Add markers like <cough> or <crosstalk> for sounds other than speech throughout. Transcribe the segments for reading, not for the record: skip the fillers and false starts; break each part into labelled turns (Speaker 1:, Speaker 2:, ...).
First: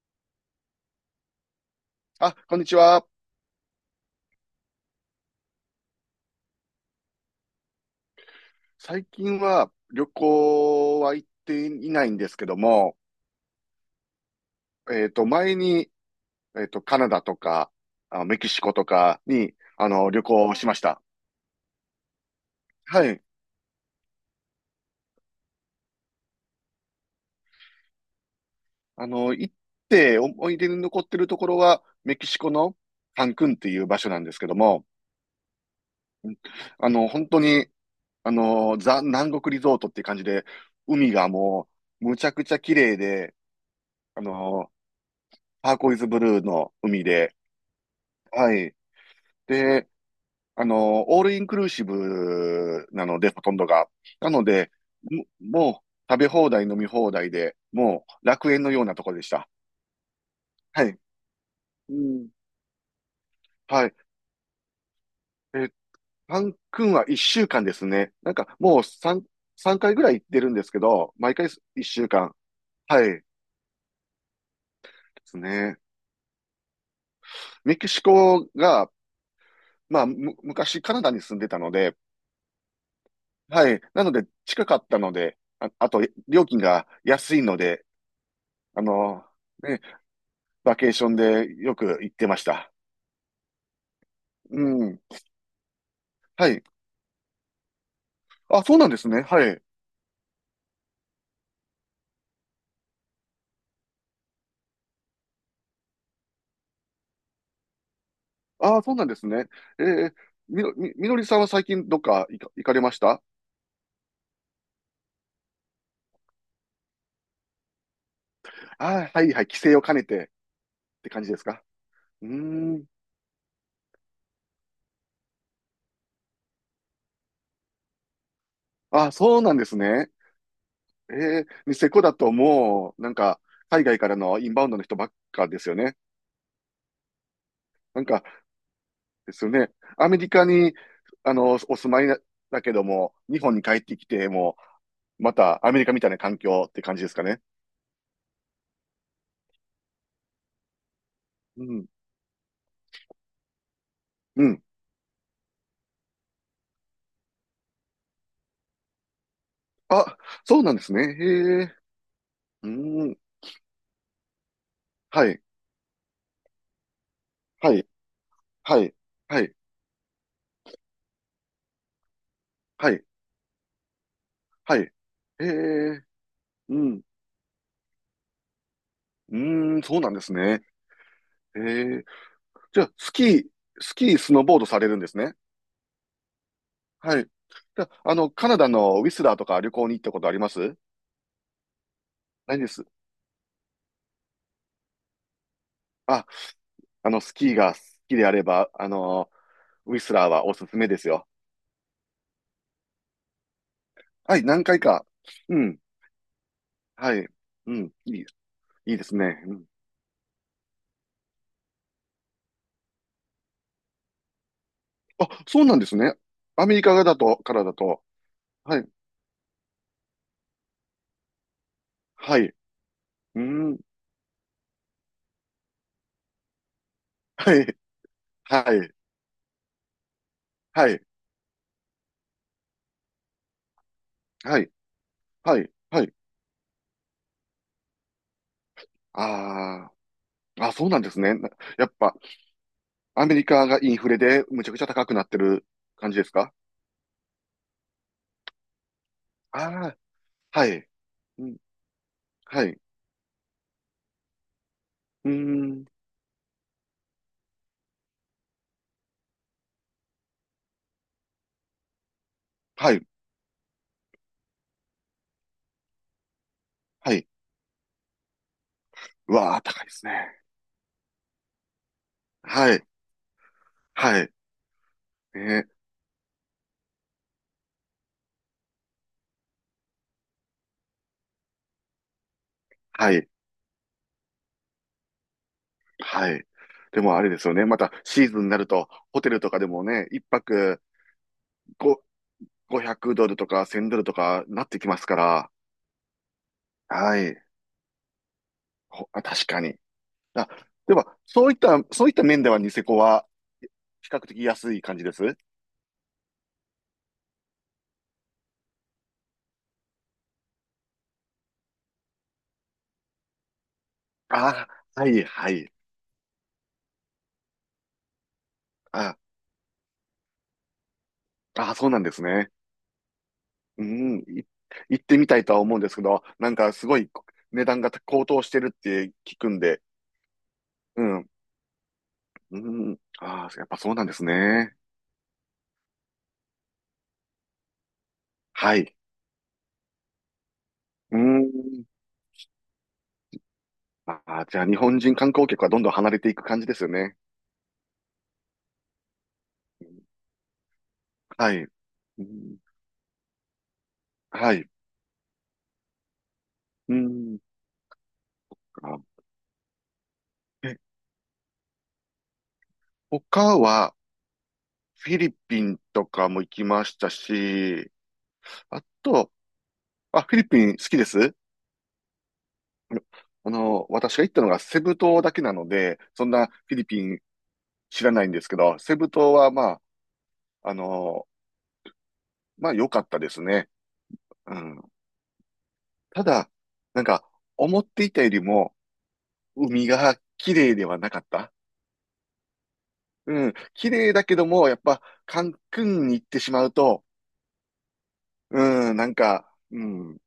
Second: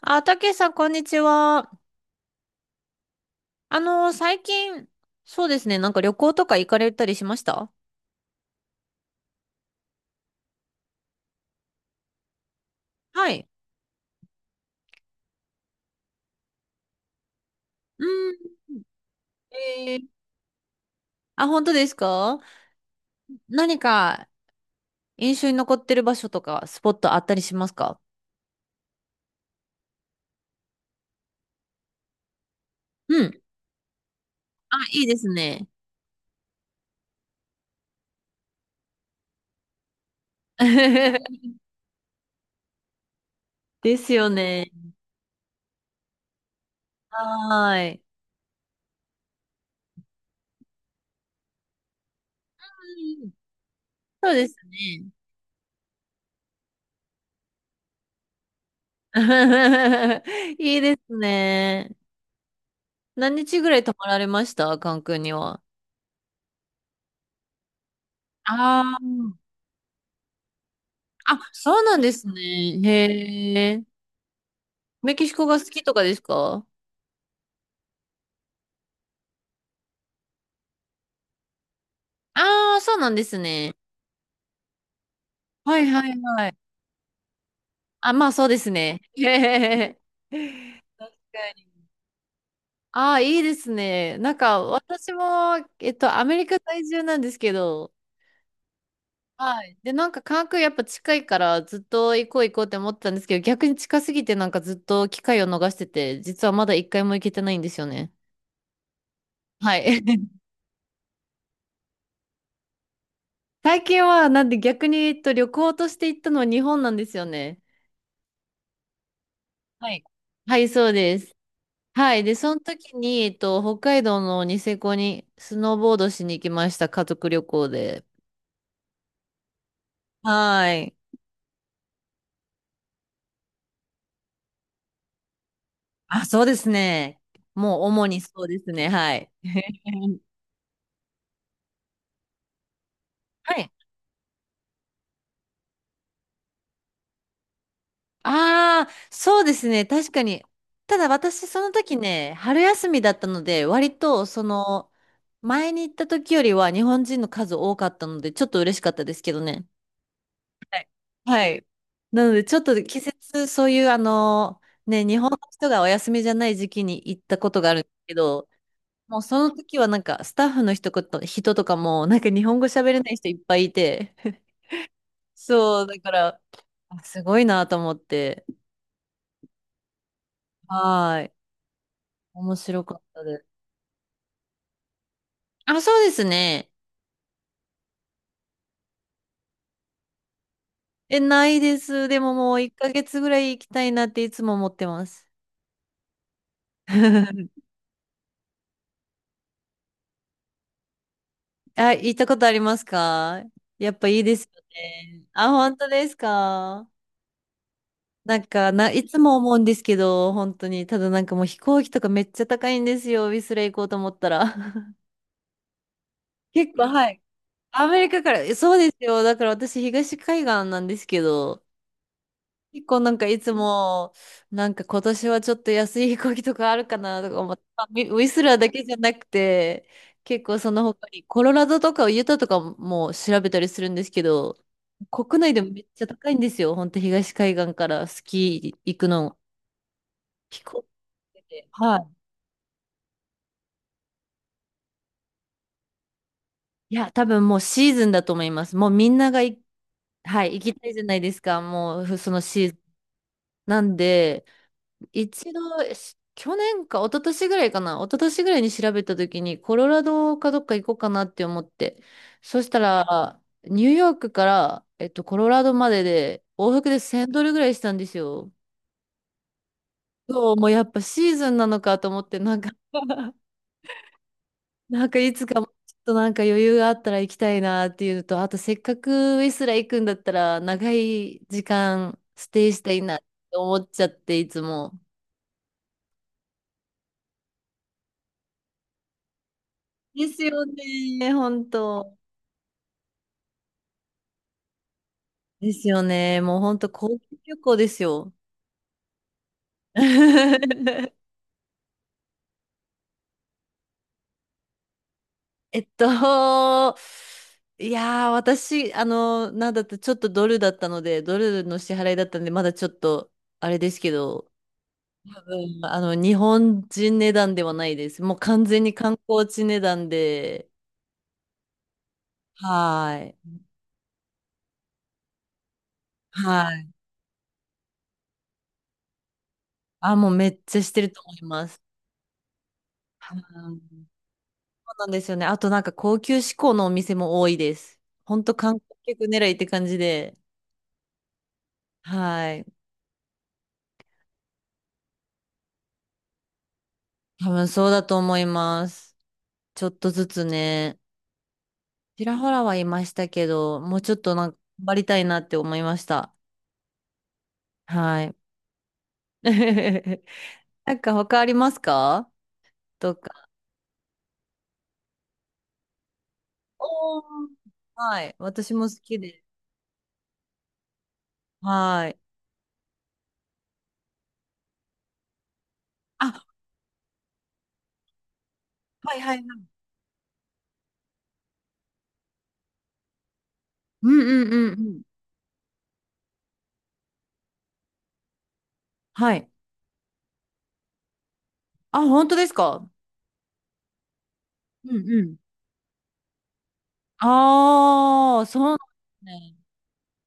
Speaker 1: あ、たけしさん、こんにちは。
Speaker 2: あ、こんにちは。
Speaker 1: 最近、そうですね、なんか旅行とか行かれたりしました？
Speaker 2: 最近は旅行は行っていないんですけども、
Speaker 1: はい。
Speaker 2: 前に、カナダとか、
Speaker 1: う
Speaker 2: メキ
Speaker 1: ん。
Speaker 2: シコとかに、
Speaker 1: えー、
Speaker 2: 旅行をしました。
Speaker 1: あ、本当ですか？
Speaker 2: はい。
Speaker 1: 何か印象に残ってる場所とか、スポットあったりしますか？
Speaker 2: 行って思い出に残ってるところは、メキシコの
Speaker 1: う
Speaker 2: カン
Speaker 1: ん。
Speaker 2: クンっていう場所なんですけど
Speaker 1: あ、
Speaker 2: も、
Speaker 1: いいですね。
Speaker 2: 本当に、ザ・南国リゾートっていう感じで、海が
Speaker 1: <laughs>
Speaker 2: もう、むちゃくちゃ綺麗で、
Speaker 1: です
Speaker 2: あ
Speaker 1: よね。
Speaker 2: の、ターコイズブルーの海で、
Speaker 1: はーい。
Speaker 2: はい。で、オールインクルーシブなの
Speaker 1: うん。
Speaker 2: で、ほとんどが。
Speaker 1: そ
Speaker 2: な
Speaker 1: う
Speaker 2: の
Speaker 1: です
Speaker 2: で、
Speaker 1: ね。
Speaker 2: もう食べ放題、飲み放題で、もう楽園のようなところでした。
Speaker 1: <laughs> いい
Speaker 2: は
Speaker 1: で
Speaker 2: い。
Speaker 1: す
Speaker 2: う
Speaker 1: ね。
Speaker 2: ん。
Speaker 1: 何日ぐらい
Speaker 2: は
Speaker 1: 泊
Speaker 2: い。
Speaker 1: まられました、関空に
Speaker 2: え
Speaker 1: は？
Speaker 2: ー、パン君は一週間ですね。なんかもう
Speaker 1: ああ、
Speaker 2: 三回ぐらい行ってるんですけど、毎
Speaker 1: あ、
Speaker 2: 回
Speaker 1: そう
Speaker 2: 一
Speaker 1: なん
Speaker 2: 週
Speaker 1: です
Speaker 2: 間。
Speaker 1: ね。
Speaker 2: はい。で
Speaker 1: へえ。メキシ
Speaker 2: す
Speaker 1: コが好
Speaker 2: ね。
Speaker 1: きとかですか？
Speaker 2: メキシコが、まあ、昔カナダに住んでたので、
Speaker 1: ああー、そうなんです
Speaker 2: は
Speaker 1: ね。
Speaker 2: い。なので近かったので、あ、
Speaker 1: はい
Speaker 2: あと
Speaker 1: はい
Speaker 2: 料
Speaker 1: はい。
Speaker 2: 金が安いので、
Speaker 1: あ、まあそうです
Speaker 2: あ
Speaker 1: ね。<laughs> へ
Speaker 2: の、ね
Speaker 1: へへ
Speaker 2: バ
Speaker 1: へ。
Speaker 2: ケーションでよく行ってました。
Speaker 1: ああ、いいですね。なん
Speaker 2: う
Speaker 1: か
Speaker 2: ん。
Speaker 1: 私も、アメリ
Speaker 2: は
Speaker 1: カ
Speaker 2: い。
Speaker 1: 在住なんですけど、
Speaker 2: あ、そうなんですね。は
Speaker 1: は
Speaker 2: い。
Speaker 1: い。で、なんか関空やっぱ近いからずっと行こう行こうって思ってたんですけど、逆に近すぎてなんかずっと機会を逃してて、実はまだ一回も行けてないんですよね。
Speaker 2: あ、そうなんですね。
Speaker 1: は
Speaker 2: え
Speaker 1: い。
Speaker 2: ー、
Speaker 1: <laughs>
Speaker 2: みのりさんは最近どっか行かれました？
Speaker 1: 最近はなんで逆に、旅行として行ったのは日本なんですよね。
Speaker 2: あ、はいはい。帰省を
Speaker 1: は
Speaker 2: 兼
Speaker 1: い。
Speaker 2: ねてっ
Speaker 1: はい、そう
Speaker 2: て
Speaker 1: で
Speaker 2: 感じ
Speaker 1: す。
Speaker 2: ですか？
Speaker 1: はい。
Speaker 2: う
Speaker 1: で、
Speaker 2: ー
Speaker 1: その
Speaker 2: ん。
Speaker 1: 時に、北海道のニセコにスノーボードしに行きました。家族旅行で。
Speaker 2: あ、そうなんですね。
Speaker 1: はい。
Speaker 2: ニセコだともう、なんか、海外からのインバウンドの人ばっかですよね。
Speaker 1: あ、そうですね。もう
Speaker 2: なん
Speaker 1: 主に
Speaker 2: か、
Speaker 1: そうですね。はい。
Speaker 2: ですよね。アメ
Speaker 1: <laughs>
Speaker 2: リカに、お住まいだけども、日
Speaker 1: は
Speaker 2: 本に
Speaker 1: い。
Speaker 2: 帰ってきて、もう、またアメリカみたいな環境って感じですかね。
Speaker 1: ああ、そうですね。確かに。ただ私、そ
Speaker 2: う
Speaker 1: の
Speaker 2: ん。
Speaker 1: 時ね、春休みだったので、割と、そ
Speaker 2: うん。
Speaker 1: の、前に行った時よりは日本人の数多かったので、ちょっと嬉しかったですけどね。
Speaker 2: あ、そうなん
Speaker 1: は
Speaker 2: で
Speaker 1: い
Speaker 2: すね。
Speaker 1: は
Speaker 2: へ
Speaker 1: い。
Speaker 2: え。
Speaker 1: なので、ちょっ
Speaker 2: う
Speaker 1: と季
Speaker 2: ーん。
Speaker 1: 節、そういう、ね、日
Speaker 2: は
Speaker 1: 本の
Speaker 2: い。
Speaker 1: 人がお休みじゃない時期に行ったことがあ
Speaker 2: は
Speaker 1: るん
Speaker 2: い。
Speaker 1: ですけど、
Speaker 2: はい。
Speaker 1: もうそ
Speaker 2: は
Speaker 1: の
Speaker 2: い。
Speaker 1: 時はなんか、スタッフの人とかも、なんか日本語喋
Speaker 2: は
Speaker 1: れ
Speaker 2: い。
Speaker 1: ない人いっぱいいて、<laughs>
Speaker 2: はい。へ
Speaker 1: そう、だ
Speaker 2: え。
Speaker 1: から、
Speaker 2: う
Speaker 1: あ
Speaker 2: ん。
Speaker 1: すごいなと思って、
Speaker 2: うーん。そうなんですね。
Speaker 1: はい。
Speaker 2: へえ。
Speaker 1: 面
Speaker 2: じ
Speaker 1: 白
Speaker 2: ゃあ、
Speaker 1: かったです。
Speaker 2: スノーボードされるんですね。
Speaker 1: あ、そうですね。
Speaker 2: はい。じゃあ、カナダのウィスラーとか旅行に行ったことあります？
Speaker 1: え、ないです。でもも
Speaker 2: ない
Speaker 1: う
Speaker 2: で
Speaker 1: 1
Speaker 2: す。
Speaker 1: ヶ月ぐらい行きたいなっていつも思ってます。
Speaker 2: あ、ス
Speaker 1: <laughs>
Speaker 2: キーが好きであれば、ウィスラーはおすすめですよ。
Speaker 1: あ、行ったことありますか？やっぱいいで
Speaker 2: はい、
Speaker 1: すよ
Speaker 2: 何回か。
Speaker 1: ね。あ、
Speaker 2: う
Speaker 1: 本
Speaker 2: ん。
Speaker 1: 当ですか？
Speaker 2: はい。うん。
Speaker 1: なんか、
Speaker 2: いいで
Speaker 1: い
Speaker 2: す
Speaker 1: つも
Speaker 2: ね。
Speaker 1: 思
Speaker 2: う
Speaker 1: うん
Speaker 2: ん。
Speaker 1: ですけど、本当に。ただなんかもう飛行機とかめっちゃ高いんですよ。ウィスレ行こうと思ったら。<laughs>
Speaker 2: あ、そうなんですね。ア
Speaker 1: 結
Speaker 2: メリ
Speaker 1: 構、
Speaker 2: カ
Speaker 1: はい。
Speaker 2: からだ
Speaker 1: アメ
Speaker 2: と。
Speaker 1: リカから、そ
Speaker 2: は
Speaker 1: うで
Speaker 2: い、
Speaker 1: すよ。だから私、東海岸なんですけど、
Speaker 2: はい、
Speaker 1: 結構なんかい
Speaker 2: う
Speaker 1: つ
Speaker 2: ん、
Speaker 1: も、なんか今年はちょっと安い飛行機とかあるかなとか思
Speaker 2: は
Speaker 1: って、
Speaker 2: い、
Speaker 1: まあウィスラーだ
Speaker 2: は
Speaker 1: けじ
Speaker 2: い、
Speaker 1: ゃなくて、結構その
Speaker 2: はい、
Speaker 1: 他にコロラドとかユタとかも調べたりするんですけ
Speaker 2: は
Speaker 1: ど、
Speaker 2: い、
Speaker 1: 国内
Speaker 2: は
Speaker 1: でも
Speaker 2: い、
Speaker 1: めっち
Speaker 2: は
Speaker 1: ゃ
Speaker 2: い。
Speaker 1: 高いんですよ。本当東海岸からスキー行くの。
Speaker 2: あ
Speaker 1: 飛
Speaker 2: あ、あ、
Speaker 1: 行
Speaker 2: そうなんですね。
Speaker 1: 機で。
Speaker 2: やっ
Speaker 1: は
Speaker 2: ぱ、
Speaker 1: い。
Speaker 2: アメリカがインフレでむちゃくちゃ高くなってる感じですか？
Speaker 1: いや、多分もうシーズンだと思います。もうみんなが
Speaker 2: ああ、
Speaker 1: はい、行
Speaker 2: は
Speaker 1: きた
Speaker 2: い、
Speaker 1: いじゃないです
Speaker 2: うん、
Speaker 1: か。もうその
Speaker 2: は
Speaker 1: シ
Speaker 2: い、
Speaker 1: ーズン。
Speaker 2: う
Speaker 1: なんで、
Speaker 2: ー
Speaker 1: 一度、
Speaker 2: ん、
Speaker 1: 去年か、一昨年ぐらいかな、一昨年ぐらいに調べたときに、コロラドかどっか行こうかなって思って、そした
Speaker 2: はい、
Speaker 1: ら、ニューヨークから、コロラドまでで、往復で
Speaker 2: はい。
Speaker 1: 1000ドルぐらいしたんですよ。
Speaker 2: うわあ、高いですね。
Speaker 1: そう、もうやっぱシーズンなのかと思って、なんか
Speaker 2: はい、
Speaker 1: <laughs>
Speaker 2: はい、
Speaker 1: なんかいつかも
Speaker 2: ね、
Speaker 1: うちょっとなんか余裕があったら行きたいなっていうのと、あとせっかくウィスラ行くんだったら、長い時間ステイしたい
Speaker 2: は
Speaker 1: なって
Speaker 2: い、
Speaker 1: 思っちゃって、いつも。
Speaker 2: はい。でもあれですよね。またシーズンになると、ホテルとかでもね、一
Speaker 1: ですよ
Speaker 2: 泊
Speaker 1: ね、本
Speaker 2: 5、
Speaker 1: 当。
Speaker 2: 500ドルとか1000ドルとかなってきますから。
Speaker 1: ですよね。もうほんと高
Speaker 2: は
Speaker 1: 級
Speaker 2: い。
Speaker 1: 旅行ですよ。
Speaker 2: 確かに。あ、で
Speaker 1: <laughs>
Speaker 2: は、そういった面ではニセコは比較的安い感じです
Speaker 1: えっと、いやー、私、なんだってちょっとドルだったので、ドルの支払いだったんで、まだちょっと、あれですけど、
Speaker 2: ああ、はい、
Speaker 1: 多
Speaker 2: はい。
Speaker 1: 分、日本人値段ではないです。もう完全に観
Speaker 2: あ
Speaker 1: 光地値段で、
Speaker 2: あ、そうなんですね。
Speaker 1: はーい。
Speaker 2: うん、行ってみたいとは思うんですけど、なん
Speaker 1: は
Speaker 2: かす
Speaker 1: い。
Speaker 2: ごい値段が高騰してるって聞くんで、
Speaker 1: あ、もうめっちゃして
Speaker 2: う
Speaker 1: ると
Speaker 2: ん、
Speaker 1: 思います。
Speaker 2: うん、
Speaker 1: う
Speaker 2: ああ、やっぱそうな
Speaker 1: ん。
Speaker 2: んですね。
Speaker 1: そうなんですよね。あとなんか高級志向のお店も多いです。ほんと観
Speaker 2: は
Speaker 1: 光
Speaker 2: い。
Speaker 1: 客狙いって感じで、
Speaker 2: うん。
Speaker 1: はい。
Speaker 2: ああ、じゃあ日本人観光客はどんどん離れていく感じですよね。
Speaker 1: 多分そうだと思います。ちょっとずつね、
Speaker 2: はい。う
Speaker 1: ちらほ
Speaker 2: ん、
Speaker 1: らはいましたけど、もうちょっとなん
Speaker 2: は
Speaker 1: か
Speaker 2: い。
Speaker 1: 頑張りたいなって思いました。
Speaker 2: うん。
Speaker 1: はい。
Speaker 2: あ、
Speaker 1: <laughs>
Speaker 2: え、
Speaker 1: なんか他ありますか？とか。
Speaker 2: 他は、フィリピンとかも行きました
Speaker 1: おー、
Speaker 2: し、
Speaker 1: はい。私
Speaker 2: あ
Speaker 1: も好き
Speaker 2: と、
Speaker 1: で。
Speaker 2: あ、フィリピン好きです？
Speaker 1: はい。
Speaker 2: あの、私が行ったのがセブ島だけなので、そん
Speaker 1: あ、
Speaker 2: なフィリピン知らないんですけど、セブ
Speaker 1: はい
Speaker 2: 島
Speaker 1: はい
Speaker 2: は
Speaker 1: はい。
Speaker 2: まあ、あの、まあ良かったですね。
Speaker 1: うんうん
Speaker 2: う
Speaker 1: うん
Speaker 2: ん。
Speaker 1: うん。
Speaker 2: ただ、なんか、思っていたよりも、
Speaker 1: はい。
Speaker 2: 海が綺麗ではなかった。
Speaker 1: あ、本当ですか？
Speaker 2: うん。綺麗だけども、やっ
Speaker 1: うん
Speaker 2: ぱ、
Speaker 1: うん。
Speaker 2: カンクンに行ってしまうと、
Speaker 1: ああ、そうなんで
Speaker 2: うん、なん
Speaker 1: す
Speaker 2: か、
Speaker 1: ね。
Speaker 2: うん。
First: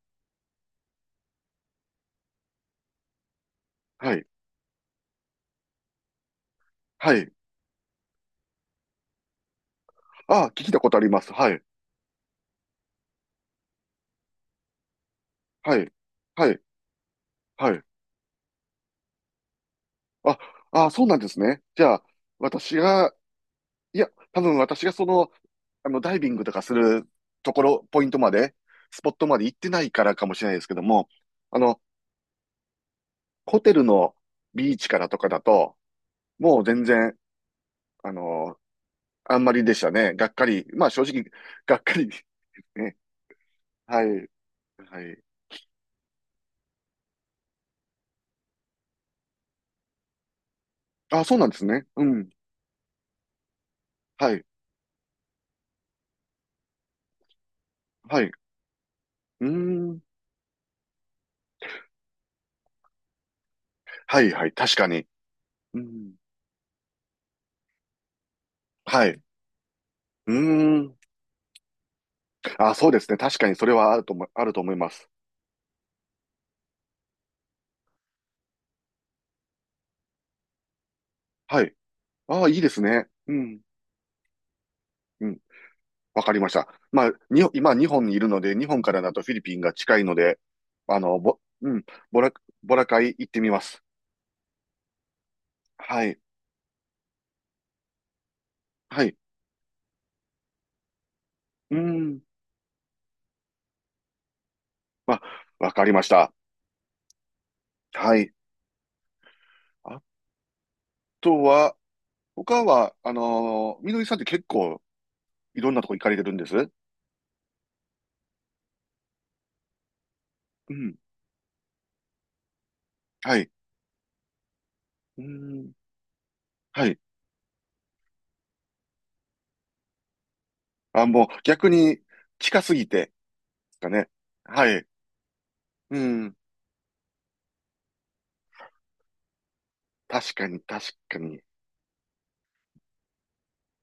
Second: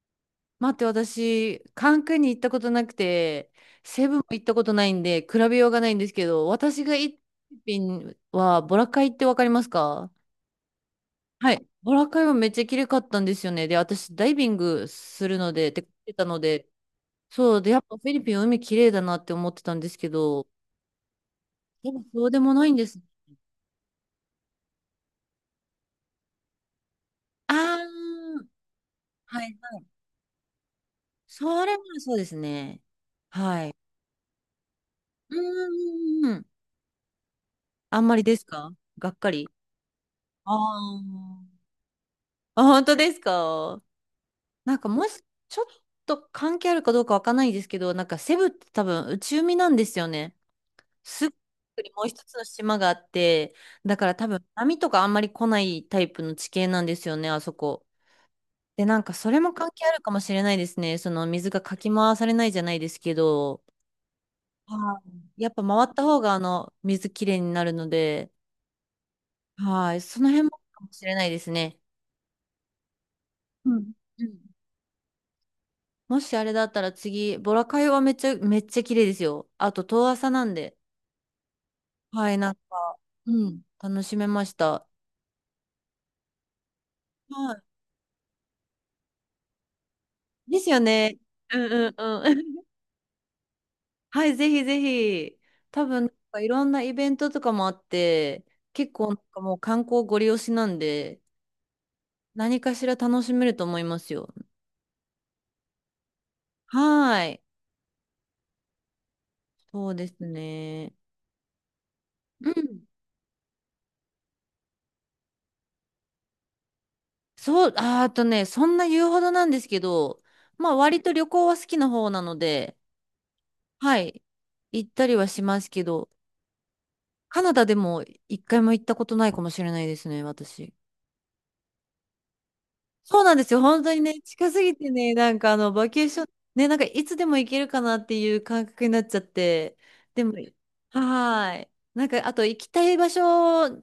Speaker 1: 待って、私、カンクンに行ったことなくて、セ
Speaker 2: は
Speaker 1: ブンも
Speaker 2: い。
Speaker 1: 行ったことないんで、比べようがないんですけど、私が行
Speaker 2: は
Speaker 1: った
Speaker 2: い。
Speaker 1: フィリピンは、ボラカイってわかりますか？
Speaker 2: あ、聞いたことあります。は
Speaker 1: は
Speaker 2: い。
Speaker 1: い。ボラカイはめっちゃ綺麗かったんですよね。で、私、ダイビングするので、っ
Speaker 2: は
Speaker 1: て言っ
Speaker 2: い。
Speaker 1: てたの
Speaker 2: はい。
Speaker 1: で、そうで、
Speaker 2: は
Speaker 1: や
Speaker 2: い。
Speaker 1: っぱフィリピン海綺麗だなって思ってたんですけ
Speaker 2: あ、
Speaker 1: ど、
Speaker 2: あ、そうなんですね。じ
Speaker 1: で
Speaker 2: ゃ
Speaker 1: も
Speaker 2: あ、
Speaker 1: そうでもないん
Speaker 2: 私
Speaker 1: です。
Speaker 2: が、いや、多分私がダイビングとかすると
Speaker 1: あ
Speaker 2: ころ、ポイントま
Speaker 1: ー、
Speaker 2: で、スポットまで
Speaker 1: は
Speaker 2: 行
Speaker 1: い。
Speaker 2: ってないからかもしれないですけども、あ
Speaker 1: それ
Speaker 2: の、
Speaker 1: もそうですね。
Speaker 2: ホ
Speaker 1: は
Speaker 2: テ
Speaker 1: い。
Speaker 2: ルのビーチからとか
Speaker 1: う
Speaker 2: だと、
Speaker 1: ーん。
Speaker 2: もう全然、
Speaker 1: あん
Speaker 2: あ
Speaker 1: まりです
Speaker 2: の、
Speaker 1: か？がっか
Speaker 2: あん
Speaker 1: り。
Speaker 2: まりでしたね。がっか
Speaker 1: あ
Speaker 2: り。まあ
Speaker 1: あ。
Speaker 2: 正直、がっかり。
Speaker 1: あ、
Speaker 2: <laughs>
Speaker 1: 本当
Speaker 2: ね。
Speaker 1: ですか？
Speaker 2: はい。
Speaker 1: なんか
Speaker 2: は
Speaker 1: もし、
Speaker 2: い。
Speaker 1: ちょっと関係あるかどうかわかんないですけど、なんかセブって多分内海なんですよね。
Speaker 2: あ、
Speaker 1: すぐ
Speaker 2: そうなんですね。
Speaker 1: にも
Speaker 2: う
Speaker 1: う一
Speaker 2: ん。
Speaker 1: つの島があって、だから多
Speaker 2: はい。
Speaker 1: 分波とかあんまり来ないタイプの地形なんですよね、あそこ。
Speaker 2: はい。う
Speaker 1: で、なんかそれ
Speaker 2: ー
Speaker 1: も関係ある
Speaker 2: ん。
Speaker 1: かもしれないですね。その水がかき回されないじゃないですけど、
Speaker 2: はい、はい。確か
Speaker 1: は
Speaker 2: に。
Speaker 1: い。やっぱ
Speaker 2: う
Speaker 1: 回った
Speaker 2: ん。
Speaker 1: 方があの水きれいになるので、
Speaker 2: はい。う
Speaker 1: はい、その
Speaker 2: ー
Speaker 1: 辺もかも
Speaker 2: ん。
Speaker 1: しれないですね。
Speaker 2: あ、そうですね。確かにそ
Speaker 1: う
Speaker 2: れ
Speaker 1: ん。
Speaker 2: は
Speaker 1: うん。
Speaker 2: あると思います。
Speaker 1: もしあれだったら次、ボラカイはめっちゃ、めっちゃ綺麗ですよ。あと、遠浅なんで。
Speaker 2: はい。
Speaker 1: はい、
Speaker 2: ああ、
Speaker 1: なん
Speaker 2: いいです
Speaker 1: か、
Speaker 2: ね。う
Speaker 1: うん、
Speaker 2: ん。
Speaker 1: 楽しめました。
Speaker 2: うん。わかりました。まあ、
Speaker 1: は
Speaker 2: 今、日本にいるので、日本からだとフィリピンが近いので、
Speaker 1: い。ですよね。うん
Speaker 2: うん、
Speaker 1: うん
Speaker 2: ボラ、
Speaker 1: うん。
Speaker 2: ボラカイ行ってみます。
Speaker 1: <laughs> はい、ぜひぜひ。多分、
Speaker 2: は
Speaker 1: なん
Speaker 2: い。
Speaker 1: かいろんなイベントとかもあって、結
Speaker 2: は
Speaker 1: 構な
Speaker 2: い。
Speaker 1: んかもう観光ご利用しなんで、
Speaker 2: うん。
Speaker 1: 何かしら楽しめると思いますよ。
Speaker 2: まあ、わかりました。
Speaker 1: はい。
Speaker 2: はい。
Speaker 1: そう
Speaker 2: あ
Speaker 1: ですね。
Speaker 2: とは、
Speaker 1: う
Speaker 2: 他
Speaker 1: ん。
Speaker 2: は、みのりさんって結構いろんなとこ行かれてるんです？
Speaker 1: そう、あーあとね、そんな言うほどなんですけど、ま
Speaker 2: う
Speaker 1: あ
Speaker 2: ん。
Speaker 1: 割と旅行は好きな方なので、
Speaker 2: はい。
Speaker 1: はい。行ったり
Speaker 2: う
Speaker 1: はします
Speaker 2: ん。
Speaker 1: けど、
Speaker 2: はい。
Speaker 1: カナダでも一回も行ったことないかもしれないですね、私。
Speaker 2: あ、もう逆に近すぎてで
Speaker 1: そうなんですよ。
Speaker 2: す
Speaker 1: 本
Speaker 2: か
Speaker 1: 当に
Speaker 2: ね。
Speaker 1: ね、近す
Speaker 2: は
Speaker 1: ぎ
Speaker 2: い。
Speaker 1: てね、なんかバ
Speaker 2: う
Speaker 1: ケーション、
Speaker 2: ん。
Speaker 1: ね、なんかいつでも行けるかなっていう感覚になっちゃって、でも、
Speaker 2: 確かに、確かに。
Speaker 1: はーい。なんか、あと行きたい場所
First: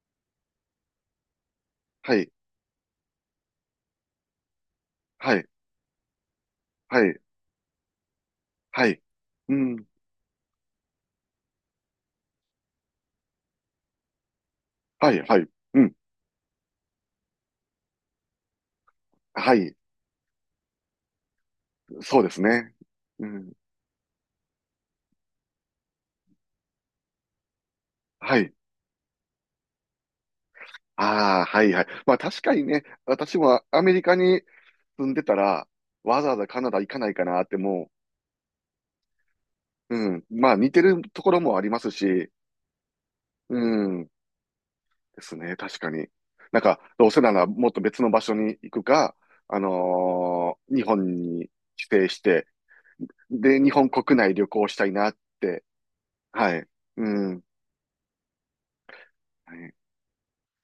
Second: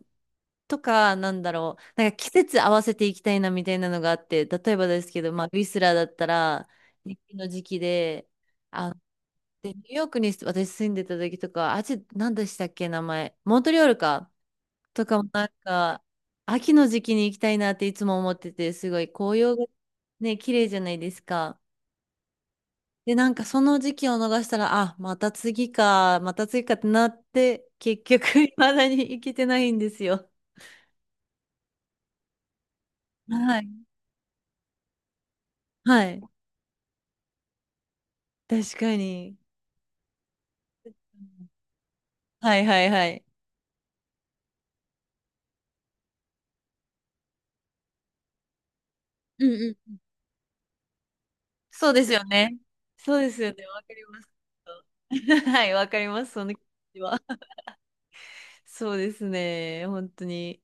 Speaker 1: とか、なんだろう、なんか
Speaker 2: は
Speaker 1: 季
Speaker 2: い、
Speaker 1: 節合わせて行きたいなみたいなのがあって、例えばですけど、
Speaker 2: は
Speaker 1: まあ、
Speaker 2: い、
Speaker 1: ウィスラーだったら、
Speaker 2: はい、
Speaker 1: 雪の時期で、
Speaker 2: は
Speaker 1: あ、
Speaker 2: い。う
Speaker 1: で、ニュ
Speaker 2: ん、
Speaker 1: ーヨークに私住んでた時とか、あっ、何でしたっけ、名前。モントリオールか。と
Speaker 2: はい、
Speaker 1: かも
Speaker 2: は
Speaker 1: な
Speaker 2: い、
Speaker 1: ん
Speaker 2: うん、
Speaker 1: か、秋の時期に行きたいなっていつも思ってて、すごい紅
Speaker 2: は
Speaker 1: 葉が
Speaker 2: い、
Speaker 1: ね、綺麗じゃないですか。
Speaker 2: そうですね。
Speaker 1: で、
Speaker 2: う
Speaker 1: なんか
Speaker 2: ん、
Speaker 1: その時期を逃したら、あ、また次か、また次かってなって、結局
Speaker 2: はい。
Speaker 1: <laughs>、未だに行けてないんですよ。
Speaker 2: ああ、はい、はい。まあ確かにね、私
Speaker 1: は
Speaker 2: も
Speaker 1: い。
Speaker 2: アメリカに住んでたら、
Speaker 1: は
Speaker 2: わ
Speaker 1: い。
Speaker 2: ざわざカナダ行かないかなっても
Speaker 1: 確かに。
Speaker 2: う、うん、まあ似てるところもありますし、
Speaker 1: はいはいはい。
Speaker 2: うん、ですね、確かに。なんか、どうせならもっと別の場所に行くか、
Speaker 1: うんうん。
Speaker 2: 日本に
Speaker 1: そうで
Speaker 2: 帰省
Speaker 1: す
Speaker 2: し
Speaker 1: よ
Speaker 2: て、
Speaker 1: ね。そうですよ
Speaker 2: で、
Speaker 1: ね。
Speaker 2: 日
Speaker 1: わ
Speaker 2: 本
Speaker 1: かり
Speaker 2: 国
Speaker 1: ます。
Speaker 2: 内旅行したいなっ
Speaker 1: <laughs> は
Speaker 2: て。
Speaker 1: い、わかります。その
Speaker 2: は
Speaker 1: 気持
Speaker 2: い。
Speaker 1: ちは。
Speaker 2: うん。
Speaker 1: そうです
Speaker 2: はい、
Speaker 1: ね。本当に。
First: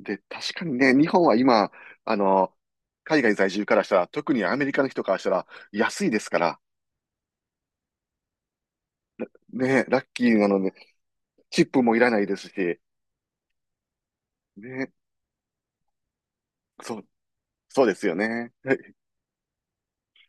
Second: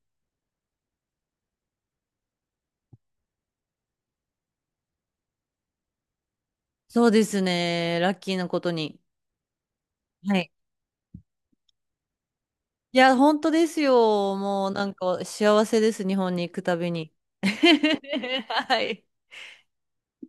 Speaker 2: で、確かにね、日本は今、あの、海外在住からしたら、特にアメリカの人からしたら、安いですから、
Speaker 1: そうですね。ラッキーなことに。
Speaker 2: ね、ラッキ
Speaker 1: は
Speaker 2: ーな
Speaker 1: い。
Speaker 2: ので、チップもいらないですし、
Speaker 1: いや、本当ですよ。もうな
Speaker 2: ね、
Speaker 1: んか幸せです。日本に行くたび
Speaker 2: そう、
Speaker 1: に。
Speaker 2: そうですよ
Speaker 1: <laughs>
Speaker 2: ね。
Speaker 1: はい。